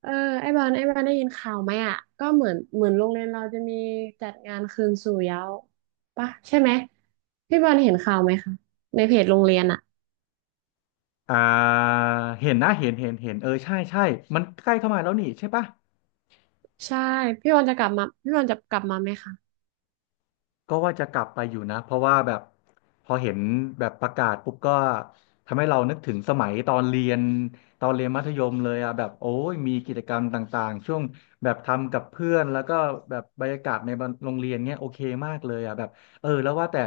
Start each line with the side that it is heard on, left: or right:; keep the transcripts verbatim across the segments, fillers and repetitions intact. right: เออไอ้บอลไอ้บอลได้ยินข่าวไหมอ่ะก็เหมือนเหมือนโรงเรียนเราจะมีจัดงานคืนสู่เยาว์ปะใช่ไหมพี่บอลเห็นข่าวไหมคะในเพจโรงเรียนอ่ะ
left: อ่าเห็นนะเห็นเห็นเห็นเออใช่ใช่มันใกล้เข้ามาแล้วนี่ใช่ปะ
right: ใช่พี่บอลจะกลับมาพี่บอลจะกลับมาไหมคะ
left: ก็ว่าจะกลับไปอยู่นะเพราะว่าแบบพอเห็นแบบประกาศปุ๊บก็ทำให้เรานึกถึงสมัยตอนเรียนตอนเรียนมัธยมเลยอ่ะแบบโอ้ยมีกิจกรรมต่างๆช่วงแบบทำกับเพื่อนแล้วก็แบบบรรยากาศในโรงเรียนเนี้ยโอเคมากเลยอ่ะแบบเออแล้วว่าแต่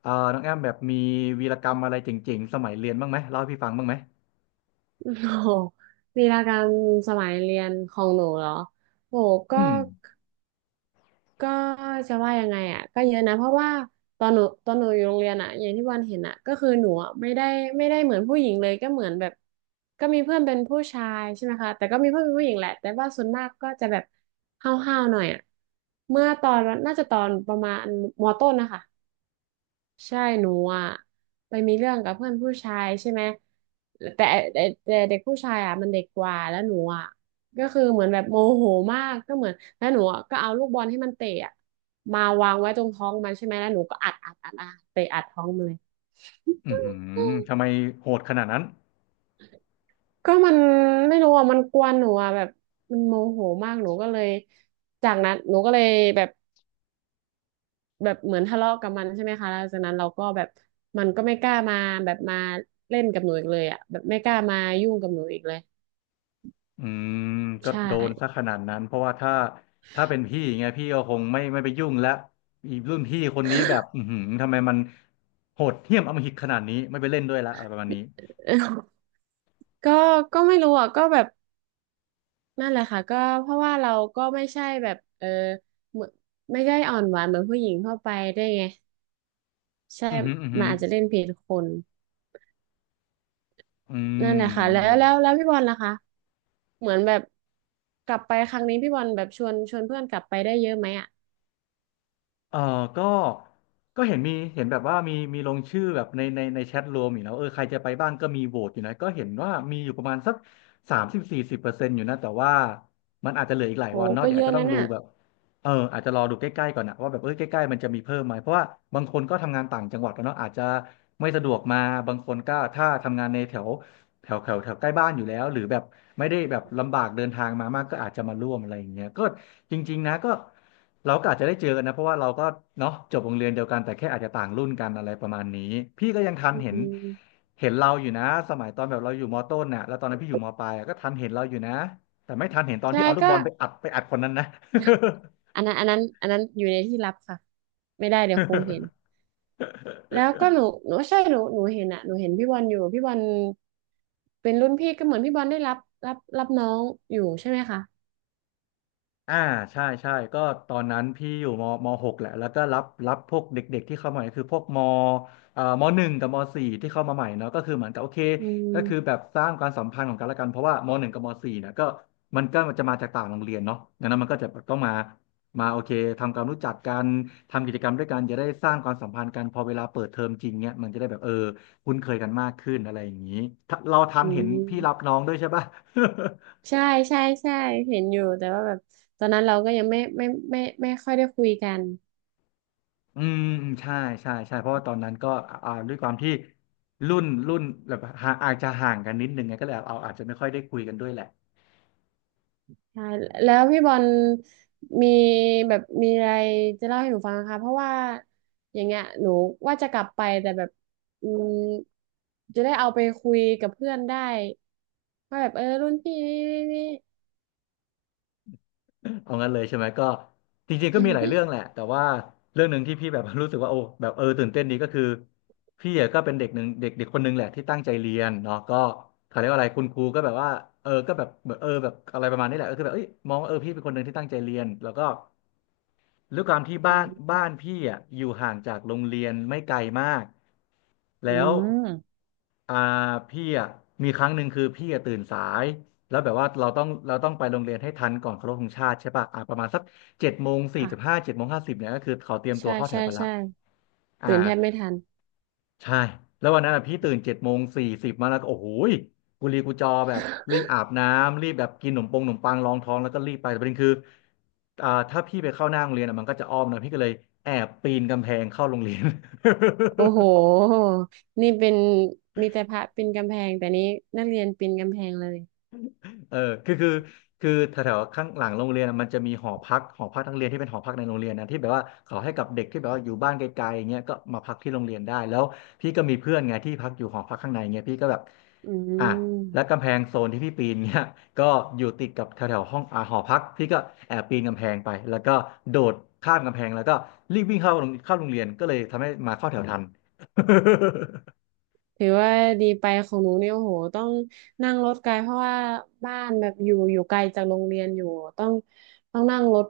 left: เออน้องแอมแบบมีวีรกรรมอะไรเจ๋งๆสมัยเรียนบ้างไหมเล่าให้พี่ฟังบ้างไหม
right: โอ้โหลีลาการสมัยเรียนของหนูเหรอโหก็
left: อืม
right: ก็จะว่ายังไงอ่ะก็เยอะนะเพราะว่าตอนหนูตอนหนูอยู่โรงเรียนอ่ะอย่างที่วันเห็นอ่ะก็คือหนูอะไม่ได้ไม่ได้เหมือนผู้หญิงเลยก็เหมือนแบบก็มีเพื่อนเป็นผู้ชายใช่ไหมคะแต่ก็มีเพื่อนเป็นผู้หญิงแหละแต่ว่าส่วนมากก็จะแบบห้าวๆหน่อยอ่ะเมื่อตอนน่าจะตอนประมาณมต้นนะคะ ใช่หนูอ่ะไปมีเรื่องกับเพื่อนผู้ชายใช่ไหมแต่แต่แต่เด็กผู้ชายอ่ะมันเด็กกว่าแล้วหนูอ่ะก็คือเหมือนแบบโมโหมากก็เหมือนแล้วหนูอะก็เอาลูกบอลให้มันเตะอ่ะมาวางไว้ตรงท้องมันใช่ไหมแล้วหนูก็อัดอัดอัดอัดเตะอัดท้องมันเลย
left: อือหือทำไมโหดขนาดนั้น
right: ก็มันไม่รู้อ่ะมันกวนหนูอ่ะแบบมันโมโหมากหนูก็เลยจากนั้นหนูก็เลยแบบ แบบเหมือนทะเลาะกับมันใช่ไหมคะแล้วจากนั้นเราก็แบบมันก็ไม่กล้ามาแบบมาเล่นกับหนูอีกเลยอ่ะแบบไม่กล้ามายุ่งกับหนูอีกเลย
left: อืมก็
right: ใช่
left: โดนซะขนาดนั้นเพราะว่าถ้าถ้าเป็นพี่ไงพี่ก็คงไม่ไม่ไปยุ่งแล้วอีรุ่นพี่คนนี้แบบอือหือทำไมมันโหดเหี้ยมอำมหิตขนาดนี้ไม่ไปเล่นด้วยละอะไรประมาณนี้
right: ก็ก็ไม่รู้อ่ะก็แบบนั่นแหละค่ะก็เพราะว่าเราก็ไม่ใช่แบบเออเหมือนไม่ได้อ่อนหวานเหมือนผู้หญิงทั่วไปได้วยไงใช่
left: อือหืออือหื
right: มัน
left: อ
right: อาจจะเล่นผิดคน
left: อื
right: นั่
left: ม
right: นแหละค่ะแล้
left: นั่
right: ว
left: นแหละ
right: แล้วแล้วพี่บอลล่ะคะเหมือนแบบกลับไปครั้งนี้พี่บอลแบบชวนชวนเพื่อนกลับไปได้เยอะไหมอ่ะ
left: เออก็ก็เห็นมีเห็นแบบว่ามีมีลงชื่อแบบในในในแชทรวมอยู่นะเออใครจะไปบ้างก็มีโหวตอยู่นะก็เห็นว่ามีอยู่ประมาณสักสามสิบสี่สิบเปอร์เซ็นต์อยู่นะแต่ว่ามันอาจจะเหลืออีกหลาย
right: โห
left: วันเนาะ
right: ก็
left: เดี๋ยว
right: เย
left: อาจ
right: อะ
left: จะต้อ
right: นั่
left: ง
right: น
left: รู้
right: อ่ะ
left: แบบเอออาจจะรอดูใกล้ๆก่อนนะว่าแบบเออใกล้ๆมันจะมีเพิ่มไหมเพราะว่าบางคนก็ทำงานต่างจังหวัดแล้วเนาะอาจจะไม่สะดวกมา บางคนก็ถ้าทำงานในแถว แถวแถวแถวใกล้บ้านอยู่แล้วหรือแบบไม่ได้แบบลำบากเดินทางมามากก็อาจจะมาร่วมอะไรอย่างเงี้ยก็จริงๆนะก็เราก็อาจจะได้เจอกันนะเพราะว่าเราก็เนาะจบโรงเรียนเดียวกันแต่แค่อาจจะต่างรุ่นกันอะไรประมาณนี้พี่ก็ยังทัน
right: อื
left: เห็น
right: ม
left: เห็นเราอยู่นะสมัยตอนแบบเราอยู่มต้นน่ะแล้วตอนนั้นพี่อยู่มปลายอะก็ทันเห็นเราอยู่นะแต่ไม่ทันเห็นตอน
right: ใช่
left: ที่เอาลูก
right: ก็
left: บอลไปอัดไปอัดคนนั้นนะ
right: อันนั้นอันนั้นอันนั้นอยู่ในที่ลับค่ะไม่ได้เดี๋ยวครูเห็น แล้วก็หนูหนูใช่หนูหนูเห็นอะหนูเห็นพี่บอลอยู่พี่บอลเป็นรุ่นพี่ก็เหมือนพี่บอลได้รับรับรับน้องอยู่ใช่ไหมคะ
left: อ่าใช่ใช่ก็ตอนนั้นพี่อยู่มมหกแหละแล้วก็รับรับพวกเด็กๆที่เข้ามาใหม่คือพวกมเอ่อมหนึ่งกับมสี่ที่เข้ามาใหม่เนาะก็คือเหมือนกับโอเค
right: อื
left: ก็คือแบ
right: ม
left: บสร้างความสัมพันธ์ของกันและกันเพราะว่ามหนึ่งกับมสี่เนี่ยก็มันก็จะมาจากต่างโรงเรียนเนาะดังนั้นมันก็จะแบบต้องมามาโอเคทำความรู้จักกันทำกิจกรรมด้วยกันจะได้สร้างความสัมพันธ์กันพอเวลาเปิดเทอมจริงเนี่ยมันจะได้แบบเออคุ้นเคยกันมากขึ้นอะไรอย่างนี้ถ้าเราทัน
right: อื
left: เห็นพี่รับ
right: ม
left: น้องด้วยใช่ปะ
right: ใช่ใช่ใช่เห็นอยู่แต่ว่าแบบตอนนั้นเราก็ยังไม่ไม่ไม่ไม่ไม่ค่อยได้คุยกัน
left: อืมอืมใช่ใช่ใช่เพราะว่าตอนนั้นก็อ่าด้วยความที่รุ่นรุ่นแบบห่างอาจจะห่างกันนิดนึงไงก็เลยเอาอาจจะไม่ค่อยได้คุยกันด้วยแหละ
right: ใช่แล้วพี่บอลมีแบบมีอะไรจะเล่าให้หนูฟังนะคะเพราะว่าอย่างเงี้ยหนูว่าจะกลับไปแต่แบบอืมจะได้เอาไปคุยกับเพื่อนได้ว่าแบบเออรุ่นพี่นี่นี่นี่
left: เอางั้นเลยใช่ไหมก็จริงๆ ก็
right: อื
left: มีหลาย
right: ม
left: เรื่องแหละแต่ว่าเรื่องหนึ่งที่พี่แบบ รู้สึกว่าโอ้แบบเออตื่นเต้นดีก็คือพี่อะก็เป็นเด็กหนึ่งเด็กเด็กคนหนึ่งแหละที่ตั้งใจเรียนเนาะก็เขาเรียกว่าอะไรคุณครูก็แบบว่าเออก็แบบเออแบบอะไรประมาณนี้แหละก็คือแบบเอ้ยมองว่าเออพี่เป็นคนหนึ่งที่ตั้งใจเรียนแล้วก็ ด้วยความที่บ้านบ้านพี่อ่ะอยู่ห่างจากโรงเรียนไม่ไกลมาก
right: อื
left: แล้ว
right: ม
left: อ่าพี่อ่ะมีครั้งหนึ่งคือพี่อ่ะตื่นสายแล้วแบบว่าเราต้องเราต้องไปโรงเรียนให้ทันก่อนเคารพธงชาติใช่ป่ะอ่าประมาณสักเจ็ดโมงสี่สิบห้า
right: ค่ะ
left: เจ็ดโมงห้าสิบเนี่ยก็คือเขาเตรียมตั
right: ใช่
left: วเข้าแถ
right: ใช่
left: วกันละ
right: ใช่
left: อ่า
right: ตื่นแทบไม่ทัน
left: ใช่แล้ววันนั้นอะพี่ตื่นเจ็ดโมงสี่สิบมาแล้วก็โอ้โหยกุลีกุจอแบบรีบอาบน้ำรีบแบบกินขนมปงขนมปังรองท้องแล้วก็รีบไปแต่ประเด็นคืออ่าถ้าพี่ไปเข้าหน้าโรงเรียนอะมันก็จะอ้อมนะพี่ก็เลยแอบปีนกำแพงเข้าโรงเรียน
right: โอ้โหนี่เป็นมีแต่พระปีนกำแพงแต่นี้นักเรียนปีนกำแพงเลย
left: เออคือคือคือแถวๆข้างหลังโรงเรียนอะมันจะมีหอพักหอพักนักเรียนที่เป็นหอพักในโรงเรียนนะที่แบบว่าเขาให้กับเด็กที่แบบว่าอยู่บ้านไกลๆอย่างเงี้ยก็มาพักที่โรงเรียนได้แล้วพี่ก็มีเพื่อนไงที่พักอยู่หอพักข้างในเงี้ยพี่ก็แบบ
right: อื
left: อ่ะแล้ว
right: ม
left: กำแพงโซนที่พี่ปีนเงี้ย ก็อยู่ติดกับแถวๆห้องอ่าหอพักพี่ก็แอบปีนกำแพงไปแล้วก็โดดข้ามกำแพงแล้วก็รีบวิ่งเข้าโรงเข้าโรงเรียนก็เลยทำให้มาเข้าแถวทัน
right: ถือว่าดีไปของหนูเนี่ยโอ้โหต้องนั่งรถไกลเพราะว่าบ้านแบบอยู่อยู่ไกลจากโรงเรียนอยู่ต้องต้องนั่งรถ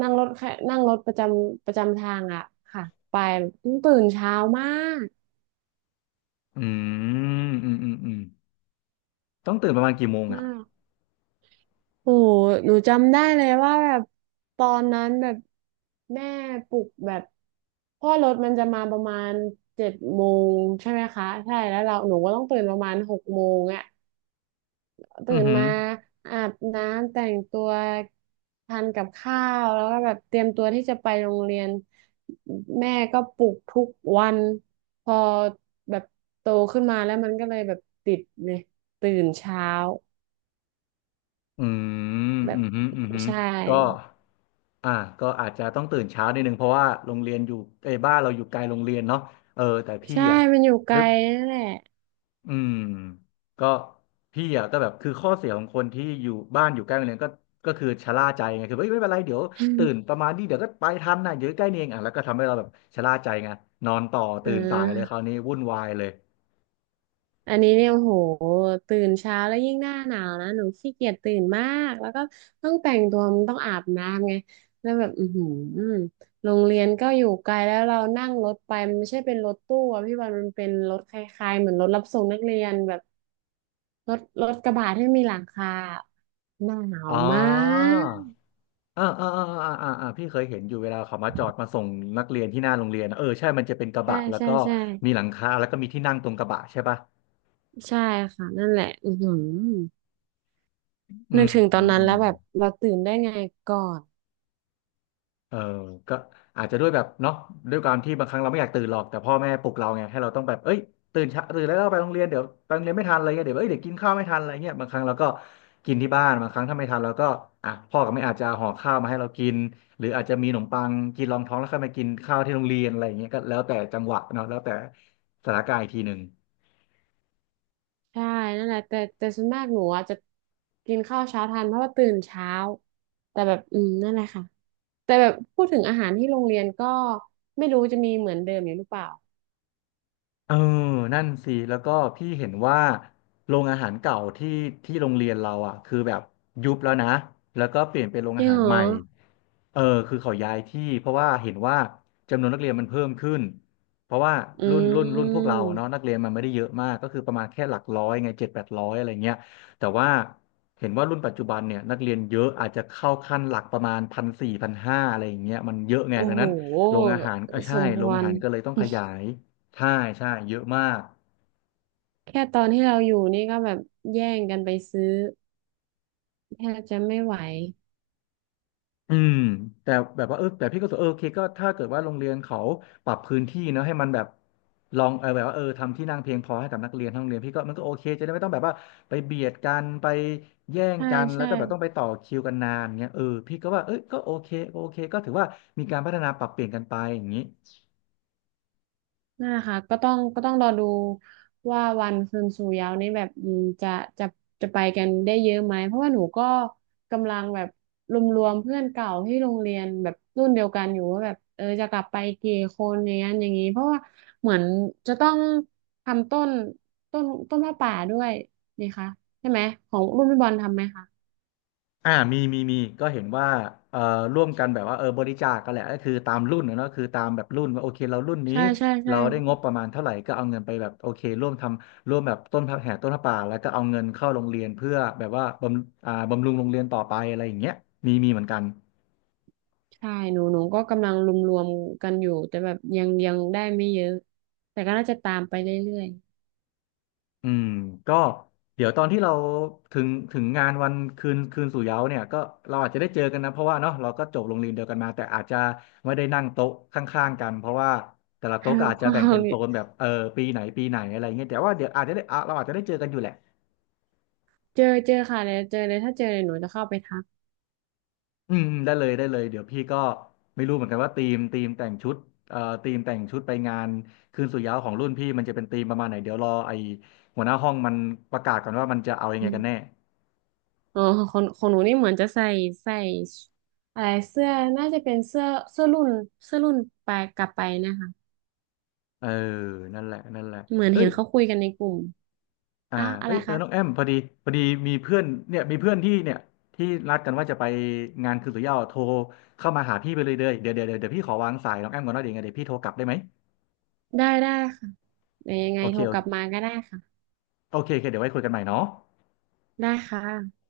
right: นั่งรถแค่นั่งรถประจำประจำทางอ่ะค่ะไปต้องตื่นเช้ามาก
left: อืมอืมอืมอืมต้องตื่นประมาณกี่โมง
right: มา
left: อ่ะ
right: กโอ้โหหนูจำได้เลยว่าแบบตอนนั้นแบบแม่ปลุกแบบเพราะว่อรถมันจะมาประมาณเจ็ดโมงใช่ไหมคะใช่แล้วเราหนูก็ต้องตื่นประมาณหกโมงอ่ะ
left: อื
right: ตื่
left: อ
right: น
left: หือ
right: มาอาบน้ำแต่งตัวทานกับข้าวแล้วก็แบบเตรียมตัวที่จะไปโรงเรียนแม่ก็ปลุกทุกวันพอแบบโตขึ้นมาแล้วมันก็เลยแบบติดเลยตื่นเช้า
left: อืม
right: แบ
left: อื
right: บ
left: มฮึอืมฮึ
right: ใช่
left: ก็อ่าก็อาจจะต้องตื่นเช้านิดนึงเพราะว่าโรงเรียนอยู่ไอ้ยบ้านเราอยู่ไกลโรงเรียนเนาะเออแต่พี่
right: ใช่
left: อ่ะ
right: มันอยู่ไก
left: นึ
right: ล
left: ก
right: นั่นแหละ
left: อืมก็พี่อ่ะก็แบบคือข้อเสียของคนที่อยู่บ้านอยู่ใกล้โรงเรียนก็ก็คือชะล่าใจไงคือเอ้ยไม่เป็นไรเดี๋ยวตื่นประ มาณนี้เดี๋ยวก็ไปทันนะเดี๋ยวใกล้นี่เองอ่ะแล้วก็ทำให้เราแบบชะล่าใจไงนอนต่อ
right: อ
left: ตื่นสายเลยครา
right: า
left: วนี้วุ่นวายเลย
right: อันนี้เนี่ยโอ้โหตื่นเช้าแล้วยิ่งหน้าหนาวนะหนูขี้เกียจตื่นมากแล้วก็ต้องแต่งตัวมันต้องอาบน้ำไงแล้วแบบอือหือโรงเรียนก็อยู่ไกลแล้วเรานั่งรถไปมันไม่ใช่เป็นรถตู้อะพี่บอลมันเป็นรถคล้ายๆเหมือนรถรับส่งนักเรียนแบบรถรถกระบะที่มีหลังคาหน้าหนาว
left: อ๋อ
right: มาก
left: อ่าอ่าอ่าอ่าอ่าอ่าพี่เคยเห็นอยู่เวลาเขามาจอดมาส่งนักเรียนที่หน้าโรงเรียนอะเออใช่มันจะเป็นกระ
right: ใช่
left: บะแล้ว
right: ใช่
left: ก็
right: ใช่
left: มีหลังคาแล้วก็มีที่นั่งตรงกระบะใช่ป่ะ
right: ใช่ค่ะนั่นแหละอือหือ
left: อื
right: นึ
left: ม
right: กถึงตอ
left: อื
right: น
left: ม
right: นั้น
left: อื
right: แล้
left: ม
right: วแบบเราตื่นได้ไงก่อน
left: เออก็อาจจะด้วยแบบเนาะด้วยความที่บางครั้งเราไม่อยากตื่นหรอกแต่พ่อแม่ปลุกเราไงให้เราต้องแบบเอ้ยตื่นเช้าตื่นแล้วไปโรงเรียนเดี๋ยวไปโรงเรียนไม่ทันอะไรเงี้ยเดี๋ยวเอ้ยเดี๋ยวกินข้าวไม่ทันอะไรเงี้ยบางครั้งเราก็กินที่บ้านบางครั้งถ้าไม่ทันเราก็อ่ะพ่อกับแม่อาจจะห่อข้าวมาให้เรากินหรืออาจจะมีขนมปังกินรองท้องแล้วค่อยมากินข้าวที่โรงเรียนอะไรเงี้ยก็แล้วแต่จังหวะเนาะแล้วแต่สถานการณ์อีกทีหนึ่ง
right: ใช่นั่นแหละแต่แต่ส่วนมากหนูอ่ะจะกินข้าวเช้าทันเพราะว่าตื่นเช้าแต่แบบอืมนั่นแหละค่ะแต่แบบพูดถึงอาหารที่โรงเรียนก็ไม่รู้จะมีเหมือนเดิมอยู่หรือเปล่า
left: เออนั่นสิแล้วก็พี่เห็นว่าโรงอาหารเก่าที่ที่โรงเรียนเราอ่ะคือแบบยุบแล้วนะแล้วก็เปลี่ยนเป็นโรง
right: จริ
left: อา
right: ง
left: หาร
right: เหร
left: ให
right: อ
left: ม่เออคือเขาย้ายที่เพราะว่าเห็นว่าจำนวนนักเรียนมันเพิ่มขึ้นเพราะว่า
right: อื
left: รุ่นรุ่นรุ่นพวกเรา
right: ม
left: อะเนาะนักเรียนมันไม่ได้เยอะมากก็คือประมาณแค่หลักร้อยไงเจ็ดแปดร้อยอะไรเงี้ยแต่ว่าเห็นว่ารุ่นปัจจุบันเนี่ยนักเรียนเยอะอาจจะเข้าขั้นหลักประมาณพันสี่พันห้าอะไรอย่างเงี้ยมันเยอะไง
right: โอ้
left: ดัง
right: โห
left: นั้นโรงอาหารเออ
right: ส
left: ใช่
right: มค
left: โรง
right: ว
left: อา
right: ร
left: หารก็เลยต้องขยาย ใช่ใช่เยอะมาก
right: แค่ตอนที่เราอยู่นี่ก็แบบแย่งกันไปซื้อแทบจะไม่ไหว
left: อืมแต่แบบว่าเออแต่พี่ก็รู้สึกเออโอเคก็ถ้าเกิดว่าโรงเรียนเขาปรับพื้นที่เนอะให้มันแบบลองเออแบบว่าเออทำที่นั่งเพียงพอให้กับนักเรียนทั้งโรงเรียนพี่ก็มันก็โอเคจะได้ไม่ต้องแบบว่าไปเบียดกันไปแย่ง
right: ใช่
left: กันแล้ว
right: ใช่
left: ก็แบบต้องไปต่อคิวกันนานเงี้ยเออพี่ก็ว่าเอ้ยก็โอเคโอเคก็ถือว่ามีการพัฒนาปรับเปลี่ยนกันไปอย่างนี้
right: นั่นแหละค่ะก็ต้องก็ต้องรอดูว่าวันคืนสู่เหย้านี้แบบอืมจะจะจะไปกันได้เยอะไหมเพราะว่าหนูก็กำลังแบบรวมๆเพื่อนเก่าที่โรงเรียนแบบรุ่นเดียวกันอยู่ว่าแบบเออจะกลับไปกี่คนอย่างนั้นอย่างนี้เพราะว่าเหมือนจะต้องทำต้นต้นต้นผ้าป่าด้วยนี่คะใช่ไหมของรุ่นพี่บอลทำไหมคะ
left: อ่ามีมีมีก็เห็นว่าเอ่อร่วมกันแบบว่าเออบริจาคกันแหละก็คือตามรุ่นนะเนอะคือตามแบบรุ่นว่าโอเคเรารุ่นนี้
right: ใช่ใช่ใช่
left: เราได้งบประมาณเท่าไหร่ก็เอาเงินไปแบบโอเคร่วมทำร่วมแบบต้นพับแห่ต้นพระป่าแล้วก็เอาเงินเข้าโรงเรียนเพื่อแบบว่าบำอ่าบำรุงโรงเรียนต่อไปอะไรอย่างเงี้ยมีมีเหมือนกัน
right: ใช่หนูหนูก็กำลังรวมๆกันอยู่แต่แบบยังยังได้ไม่เยอะแต่ก็น่าจะตามไปเรื่อย
left: อืมก็เดี๋ยวตอนที่เราถึงถึงงานวันคืนคืนสู่เหย้าเนี่ยก็เราอาจจะได้เจอกันนะเพราะว่าเนาะเราก็จบโรงเรียนเดียวกันมาแต่อาจจะไม่ได้นั่งโต๊ะข้างๆกันเพราะว่าแต่ละ
right: ค
left: โต๊ะ
right: รั
left: ก็
right: บ
left: อาจ
right: พ
left: จะ
right: อ
left: แบ่ง
right: เรา
left: เป็นโซนแบบเออปีไหนปีไหนอะไรเงี้ยแต่ว่าเดี๋ยวอาจจะได้อ่ะเราอาจจะได้เจอกันอยู่แหละ
right: เจอเจอค่ะเลยวเจอเลยถ้าเจอเลยหนูจะเข้าไปทัก
left: อืมอืมได้เลยได้เลยเดี๋ยวพี่ก็ไม่รู้เหมือนกันว่าธีมธีมแต่งชุดเอ่อธีมแต่งชุดไปงานคืนสู่เหย้าของรุ่นพี่มันจะเป็นธีมประมาณไหนเดี๋ยวรอไอหัวหน้าห้องมันประกาศก่อนว่ามันจะเอายัง
right: อื
left: ไงกันแน่
right: มอ๋อของของหนูนี่เหมือนจะใส่ใส่อะไรเสื้อน่าจะเป็นเสื้อเสื้อรุ่นเสื้อรุ่นไปกลับไปนะคะ
left: เออนั่นแหละนั่นแหละ
right: เหมือน
left: เอ้
right: เห็
left: ย
right: นเขาคุยกันในกลุ่ม
left: อ่า
right: อ่ะอะไร
left: เอ้ยเออ
right: คะ
left: น้องแอมพอดี พอดีมีเพื่อนเนี่ยมีเพื่อนที่เนี่ยที่นัดกันว่าจะไปงานคืนสุยาวโทรเข้ามาหาพี่ไปเลยเด้อเดี๋ยวเดี๋ยวเดี๋ยวเดี๋ยวพี่ขอวางสายน้องแอมก่อนนะเดี๋ยวยังไงเดี๋ยวพี่โทรกลับได้ไหม
right: ได้ได้ค่ะเดี๋ยวยังไง
left: โอเค
right: โทร
left: โอ
right: ก
left: เ
right: ลับมาก็ได้ค่ะ
left: คโอเคเดี๋ยวไว้คุยกันใหม่เนาะ
right: ได้ค่ะ